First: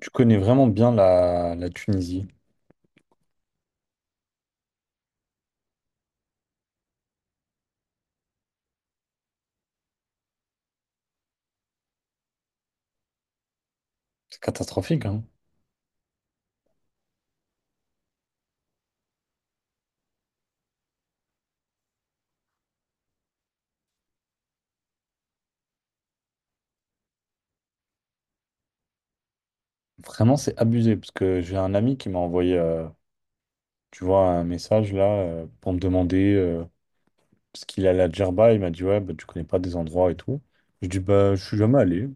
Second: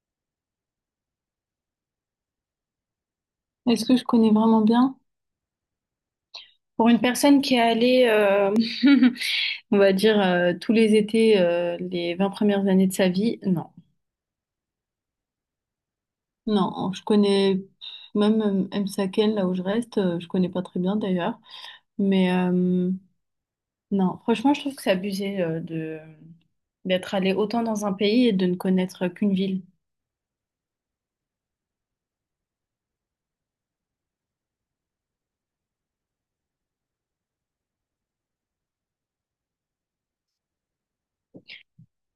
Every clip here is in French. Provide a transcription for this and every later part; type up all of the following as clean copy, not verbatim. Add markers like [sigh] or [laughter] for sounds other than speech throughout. Tu connais vraiment bien la Tunisie. Est-ce que je connais vraiment bien? Pour une personne qui est allée, [laughs] on va dire, tous les étés, les 20 premières années de sa vie, non. C'est catastrophique, hein. Non, je connais même M'Saken, là où je reste, je connais pas très bien d'ailleurs. Mais non, franchement, je trouve que c'est abusé de d'être allé autant dans un pays et de ne connaître qu'une ville. Vraiment, c'est abusé. Parce que j'ai un ami qui m'a envoyé, tu vois, un message là pour me demander parce qu'il allait à Djerba. Il m'a dit, ouais, bah, tu connais pas des endroits et tout. Je dis, bah, je suis jamais allé.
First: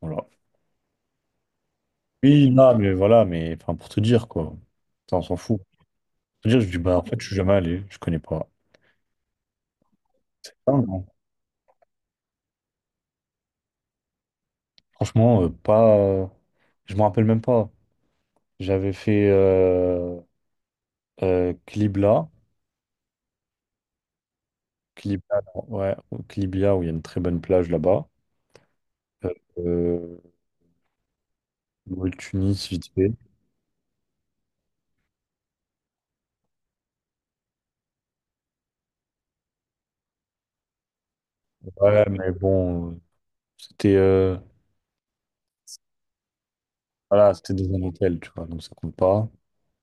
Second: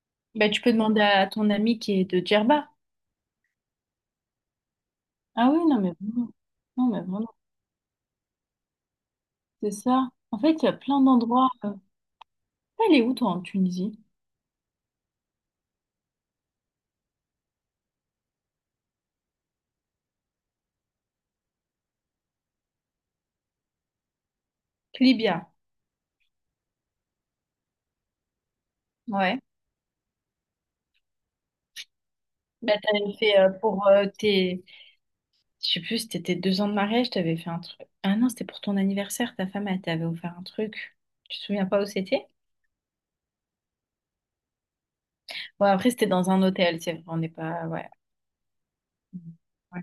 Voilà. Bah, tu peux demander à ton ami qui est de Oui, Djerba. là, mais voilà, mais enfin, pour te dire, quoi. Ça, on s'en Ah fout. oui, non, Pour mais vraiment. te dire, je dis, Non, bah, mais en fait, je vraiment, suis jamais allé. Je connais pas. c'est ça. En fait, il y Ah, a plein non. d'endroits. T'es allé où, toi, en Tunisie? Franchement, pas. Je me rappelle même pas. J'avais fait Qlibla. Qlibla, Libya, non, ouais, au Qlibla, où il y a une très bonne plage là-bas. ouais. Euh, le Tunis, Bah, vite fait. t'avais fait pour tes. Je sais plus, c'était tes 2 ans de mariage, t'avais fait un truc. Ah non, c'était pour ton anniversaire, ta femme, elle t'avait offert un truc. Tu te souviens pas où Ouais, c'était? mais bon, c'était Ouais, après, c'était dans un hôtel, c'est vrai, on n'est voilà, c'était dans pas. un Ouais. hôtel, tu vois, donc ça compte pas. Ouais.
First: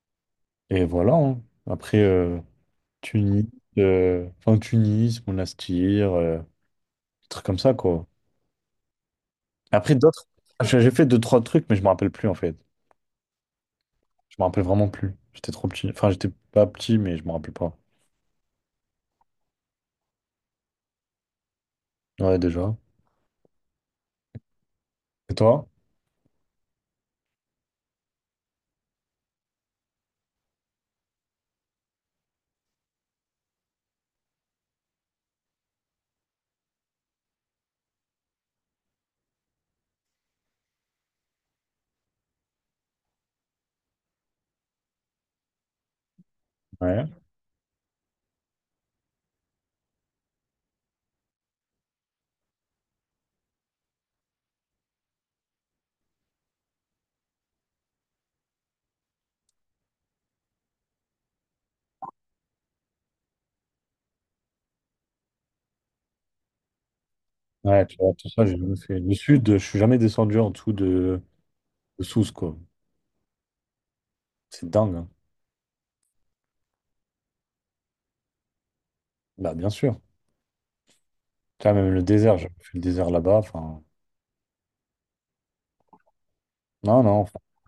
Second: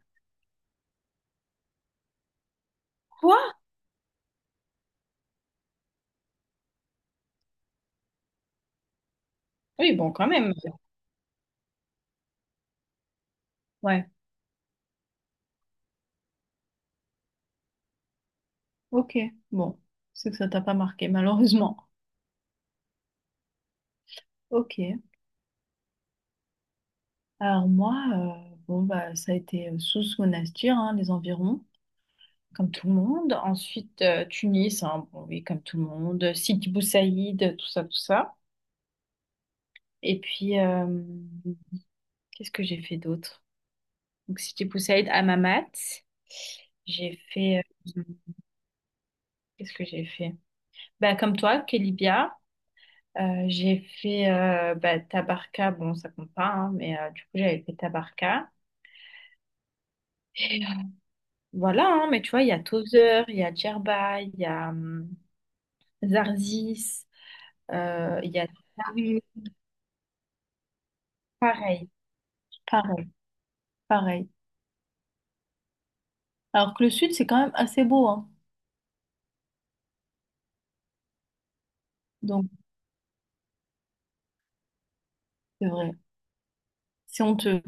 Et voilà, hein. Après, Tunis, Quoi? Enfin Tunis, Monastir, des trucs comme ça, quoi. Après, Oui, bon, d'autres, quand même. j'ai fait deux, trois trucs, mais je me rappelle plus, en fait. Ouais, Je me rappelle vraiment plus. J'étais trop petit. Enfin, j'étais pas petit, mais je me rappelle pas. ok. Bon, c'est que ça t'a pas marqué, malheureusement. Ouais, déjà. Ok. Et toi? Alors, moi, bon, bah, ça a été sous Monastir, hein, les environs, comme tout le monde. Ensuite, Tunis, hein, bon, oui, comme tout le monde. Sidi Bou Saïd, tout ça, tout ça. Et puis, qu'est-ce que j'ai fait d'autre? Donc, Sidi Bou Saïd, Hammamet. Ouais. J'ai fait. euh, Qu'est-ce que j'ai fait? Bah, comme toi, Kelibia. J'ai fait bah, Tabarka. Bon, ça compte pas, hein, mais du coup, j'avais fait Tabarka. Voilà, hein, mais tu vois, il y a Tozeur, il y a Djerba, il y a Zarzis, Ouais, tu vois, tout il y ça, a... j'ai jamais Ah fait. Le oui, sud, je suis jamais descendu en dessous pareil, de Sousse, quoi. pareil. Pareil. C'est dingue, hein. Alors que le sud, c'est quand même assez beau, hein. Bah, bien sûr. Tu vois, même le désert, Donc, j'ai fait le désert là-bas. Enfin, c'est vrai. non, non, C'est enfin, honteux.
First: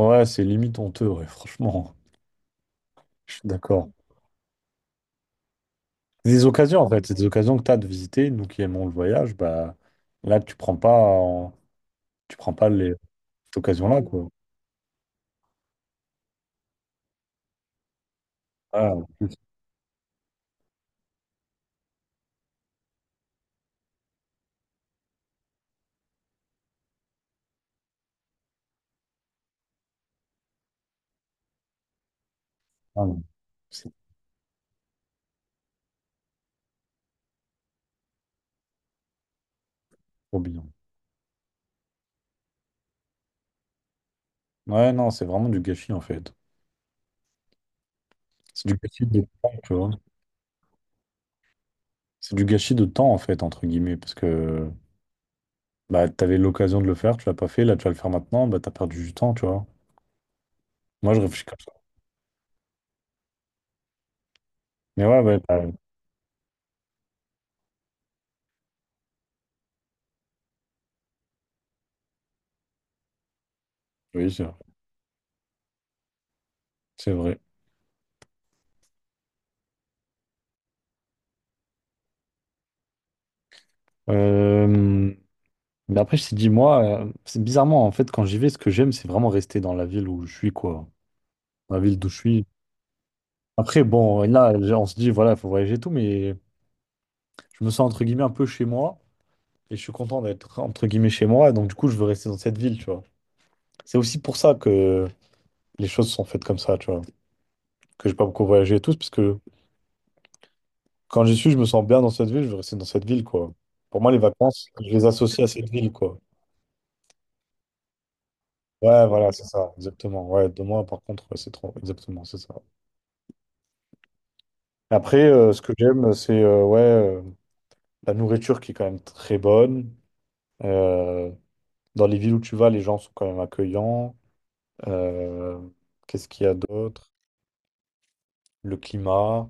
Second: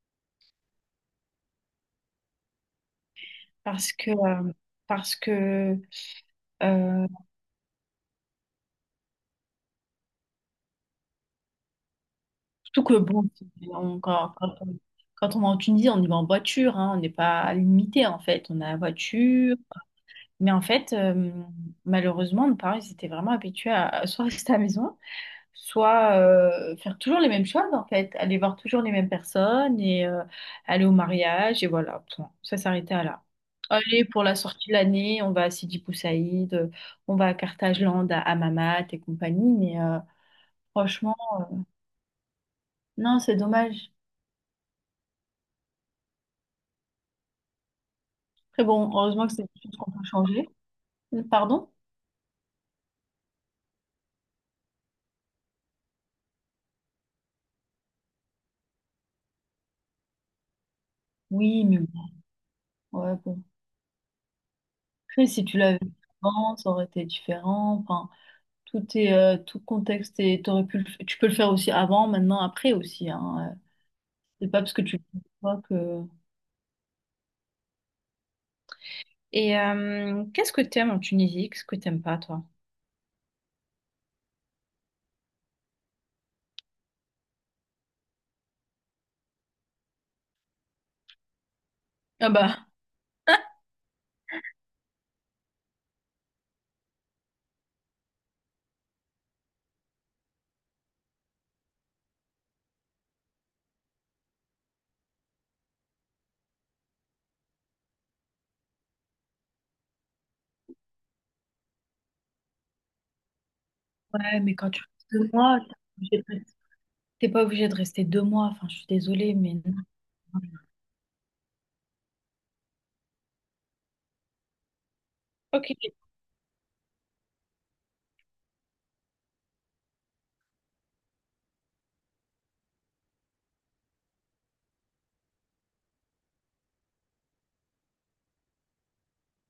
ouais, c'est limite honteux, ouais, [laughs] franchement. Je suis d'accord. Parce que, euh, parce que, C'est des occasions, en fait. euh, C'est des occasions que tu as de visiter. Nous qui aimons le voyage, bah, là, tu prends pas surtout les... que bon, cette on- occasion-là, quoi. quand, quand on, quand on va en Tunisie, on y va en voiture, hein. On n'est pas limité, en fait. On a la Ah, en plus, voiture. Mais en fait, malheureusement, nos parents, ils étaient vraiment habitués à soit rester [laughs] à la maison, soit faire toujours les mêmes choses en fait, aller voir toujours les mêmes personnes et aller au mariage et voilà, point. Ça s'arrêtait à ah, non, là. c'est Allez, pour la sortie de l'année, on va à Sidi Bou Saïd, on va à Carthagène, à Hammamet et compagnie, mais trop bien. franchement, non, c'est dommage. Ouais, non, c'est vraiment du gâchis, en fait. Très C'est du bon, gâchis de heureusement que c'est temps, des tu choses vois. qu'on peut changer. Pardon? C'est du gâchis de temps, en fait, entre guillemets, parce que. Bah, t'avais l'occasion de le faire, tu l'as pas fait, là, tu vas le faire maintenant, bah, t'as perdu du temps, tu vois. Moi, je réfléchis comme Oui, ça. mais bon, ouais, bon. Mais ouais, Après, ouais, si tu bah, l'avais fait avant, ça aurait été différent. Enfin, tout est, tout contexte et t'aurais pu tu peux le faire aussi avant, maintenant, après aussi, hein. oui, c'est C'est vrai. pas parce que tu le vois que... C'est vrai. Et qu'est-ce que t'aimes en Tunisie? Qu'est-ce que t'aimes pas, toi? Euh, Mais après, je t'ai dit, moi, c'est bizarrement, en fait, quand j'y vais, ce que j'aime, c'est vraiment rester dans la ville où je suis, quoi. La ville d'où je Ah suis. bah, [laughs] Après, bon, là, on se dit, voilà, il faut voyager et tout, mais je me sens, entre guillemets, un peu chez moi, et je suis content d'être, entre guillemets, chez moi, donc du coup, je veux rester dans cette ville, tu vois. C'est aussi pour ça que les choses sont faites comme ça, tu vois. Que j'ai pas beaucoup voyagé et tout, c'est parce que quand j'y suis, je me sens bien dans cette ville, je veux rester dans cette ville, quoi. Pour moi, les Ouais, mais vacances, quand tu je les restes deux associe à mois, cette ville, t'es pas obligé quoi. de rester- t'es pas obligé de rester 2 mois. Enfin, je suis Ouais, voilà, désolée, c'est mais ça, non. exactement. Ouais, deux mois, par contre, ouais, c'est trop. Exactement, c'est ça. Après, ce Ok. que j'aime, c'est la nourriture qui est quand même très bonne. Euh, Dans les villes où tu vas, les gens sont quand même accueillants. Euh, Qu'est-ce qu'il y a d'autre? Le climat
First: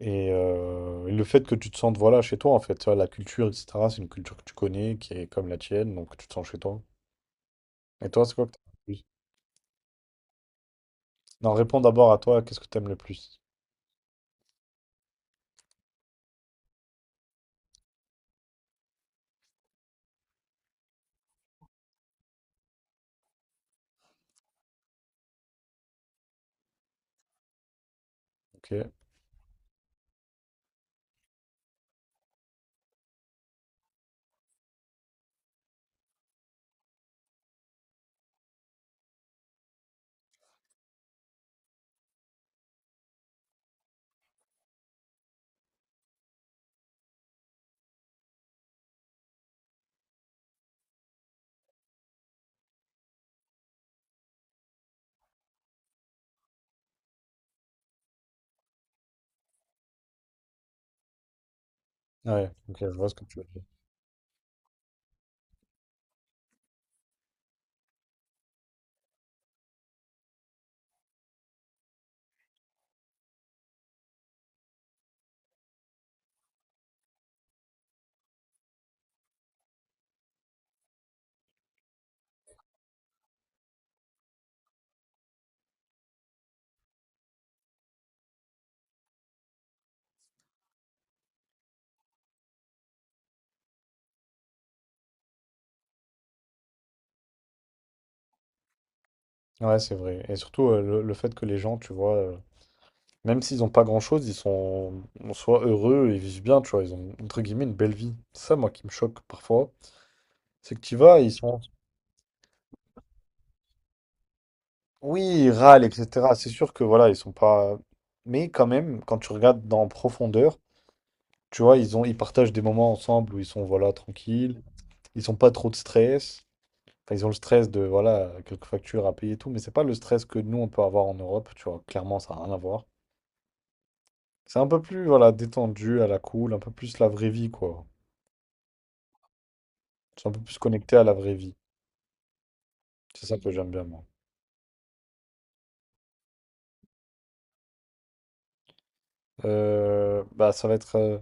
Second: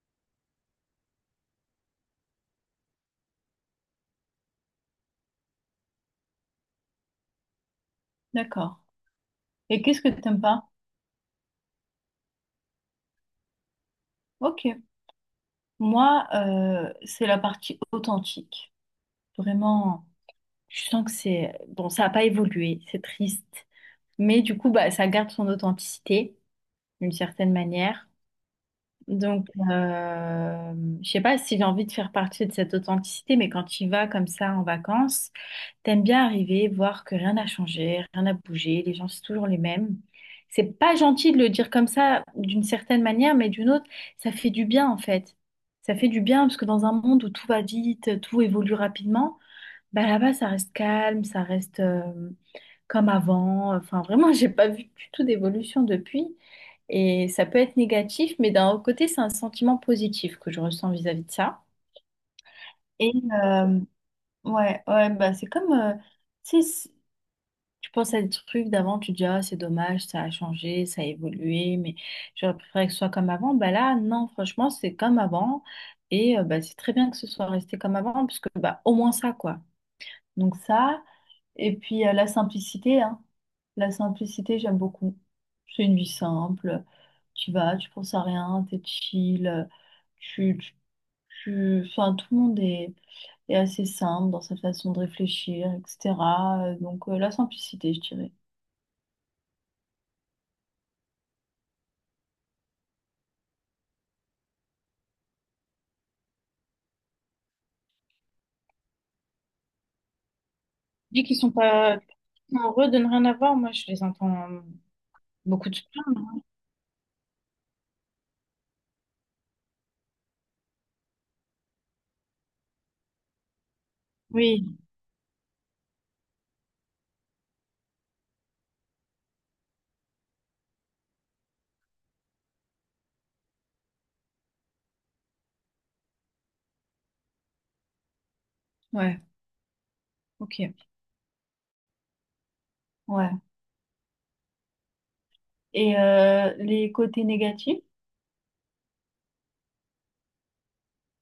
et le fait que tu te sentes voilà, chez toi, en fait. Tu vois, la culture, etc., c'est une culture que tu connais, qui est comme la tienne, donc tu te sens chez toi. Et toi, c'est quoi que D'accord. t'as? Et qu'est-ce que t'aimes pas? Non, réponds d'abord à toi, qu'est-ce que t'aimes le plus? Ok. Moi, c'est la partie authentique. Vraiment, je sens que c'est... Bon, ça n'a pas évolué, c'est triste. Mais du coup, bah, ça garde son authenticité d'une certaine manière. Ok. Donc, je sais pas si j'ai envie de faire partie de cette authenticité, mais quand tu vas comme ça en vacances, t'aimes bien arriver, voir que rien n'a changé, rien n'a bougé, les gens c'est toujours les mêmes. C'est pas gentil de le dire comme ça d'une certaine manière, mais d'une autre, ça fait du bien en fait. Ça fait du bien parce que dans un monde où tout va vite, tout évolue rapidement, bah là-bas ça reste calme, ça reste, comme avant. Enfin, vraiment, j'ai pas vu du tout d'évolution depuis. Et ça peut être négatif, mais d'un autre côté, c'est un sentiment positif que je ressens vis-à-vis de ça. Ouais, ok, je vois Et ce que tu veux dire. euh, ouais, ouais, bah c'est comme, tu sais, tu penses à des trucs d'avant, tu te dis, ah, c'est dommage, ça a changé, ça a évolué, mais j'aurais préféré que ce soit comme avant. Bah là, non, franchement, c'est comme avant. Et bah, c'est très bien que ce soit resté comme avant, parce que bah, au moins ça, quoi. Donc ça, et puis la simplicité, hein. La simplicité, j'aime beaucoup. C'est une vie simple. Tu vas, tu penses à rien, t'es chill. Tu, tu, Enfin, tout le monde est, assez simple dans sa façon de réfléchir, etc. Donc la simplicité, je dirais. Ouais, c'est vrai. Et surtout, le fait que les gens, tu vois, même s'ils n'ont pas grand-chose, ils sont en soi heureux, ils vivent bien, tu vois, ils ont, entre guillemets, une belle vie. C'est ça, moi, qui me choque parfois. C'est que tu y vas, ils sont... Euh, non. Oui, ils Beaucoup. râlent, etc. C'est sûr que, voilà, ils sont pas... Mais quand même, quand tu regardes dans profondeur, tu vois, ils ont, ils partagent des moments ensemble où ils sont, voilà, tranquilles, Oui, ils ont pas trop de stress. Enfin, ils ont le stress de, voilà, quelques factures à payer et tout, mais c'est pas le stress que nous, on peut avoir en Europe, tu vois. Clairement, ça n'a rien à voir. C'est un peu plus, voilà, détendu, à la cool, un peu plus la vraie vie, quoi. ouais, C'est un peu plus ok. connecté à la vraie vie. C'est Ouais. ça que j'aime bien, moi. Et les côtés négatifs? Ça va être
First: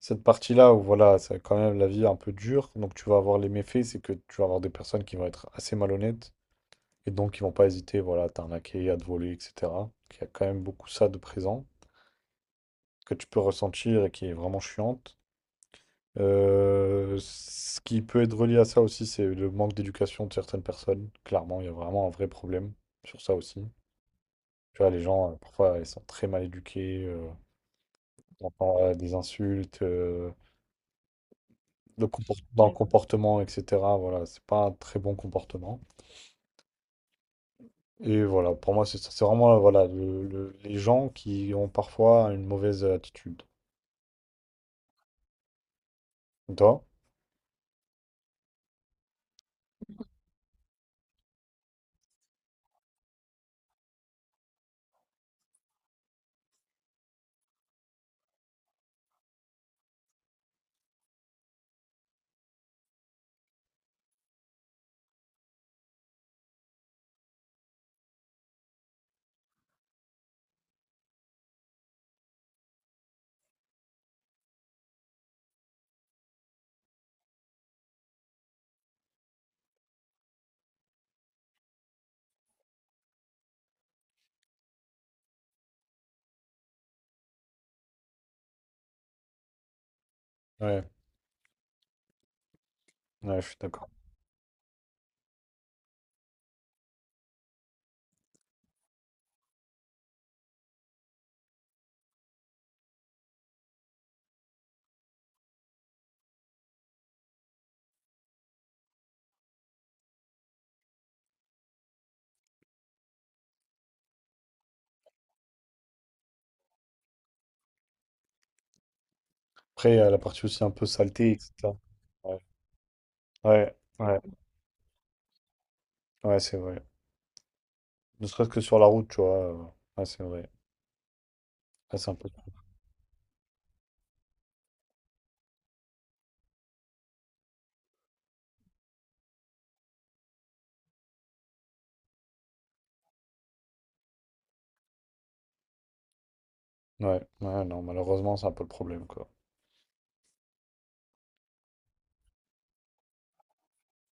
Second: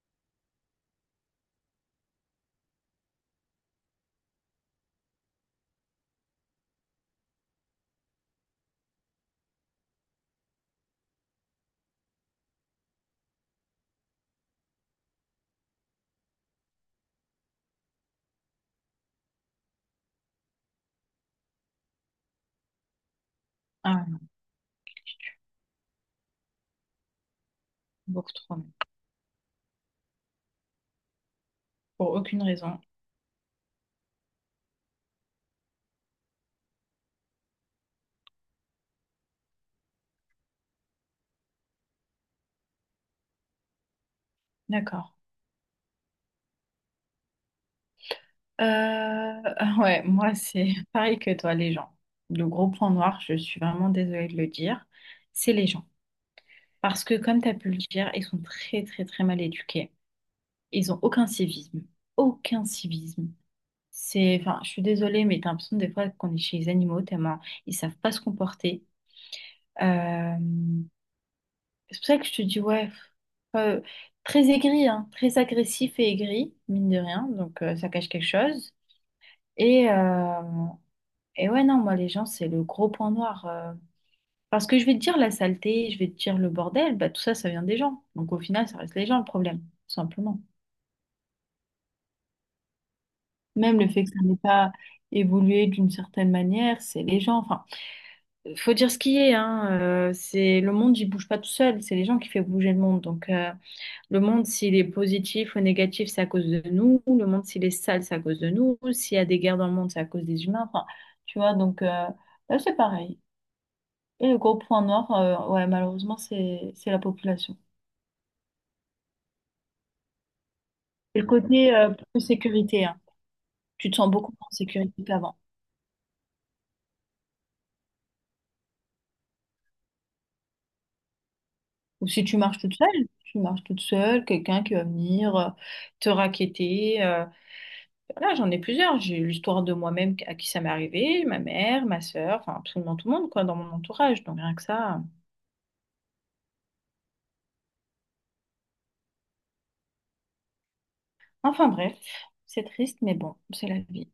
cette partie-là où, voilà, c'est quand même la vie un peu dure. Donc, tu vas avoir les méfaits, c'est que tu vas avoir des personnes qui vont être assez malhonnêtes et donc qui vont pas hésiter, voilà, à t'arnaquer, à te voler, etc. Il y a quand même beaucoup ça de présent que tu peux ressentir et qui est vraiment chiante. Ce qui peut être relié à ça aussi, c'est le manque d'éducation de certaines personnes. Clairement, il y a vraiment un vrai problème sur ça aussi. Ah, Tu vois, les gens, parfois, ils sont très mal éduqués, beaucoup on trop. entend, des insultes, Pour aucune dans le raison. comportement, etc. Voilà, c'est pas un très bon comportement. Et voilà, pour moi, c'est ça. C'est vraiment, voilà, les gens qui ont parfois une mauvaise attitude. D'accord. Et toi? Euh, [laughs] ah ouais, moi c'est [laughs] pareil que toi, les gens. Le gros point noir, je suis vraiment désolée de le dire, c'est les gens. Parce que comme tu as pu le dire, ils sont très très très mal éduqués. Ils ont aucun civisme. Aucun civisme. C'est, enfin, je suis désolée, mais t'as l'impression des fois qu'on est chez les animaux, tellement ils savent pas se comporter. Euh, c'est pour ça que je te dis, ouais, pff, euh, très aigri, hein, très agressif et aigri, mine de rien, donc ça cache quelque chose. Et, euh, Et ouais, non, moi, les gens, c'est le gros point noir. Parce que je vais te dire la saleté, je vais te dire le bordel, bah, tout ça, ça vient des gens. Donc au final, ça reste les gens le problème, tout simplement. Ouais, ouais, je suis Même le d'accord. fait que ça n'ait pas évolué d'une certaine manière, c'est les gens. Enfin, faut dire ce qui est, hein. C'est le monde, il bouge pas tout seul. C'est les gens qui font bouger le monde. Donc le monde, s'il est positif ou négatif, c'est à cause de nous. Le monde, s'il est sale, c'est à cause de nous. S'il y a des guerres dans le monde, c'est à cause des humains. Enfin, tu vois, donc là, c'est pareil. Et le gros point noir, ouais, malheureusement, c'est la population. Après, il y a la partie aussi un peu Et le saleté, côté etc. Plus Ouais, sécurité, hein. ouais, Tu te sens ouais, beaucoup moins en sécurité qu'avant. ouais, c'est vrai. Ne serait-ce que sur la route, tu vois. Ouais, c'est vrai. Ouais, Ou c'est un si peu. tu marches toute seule, tu marches toute seule, quelqu'un qui va venir te raqueter. Voilà, j'en ai plusieurs. J'ai eu l'histoire de moi-même à qui ça m'est arrivé, ma mère, ma sœur, enfin absolument tout le monde, quoi, dans mon entourage. Donc rien que ça. Ouais, ouais, non, malheureusement, c'est un peu le problème, quoi. Enfin bref, c'est triste, mais bon, c'est la vie.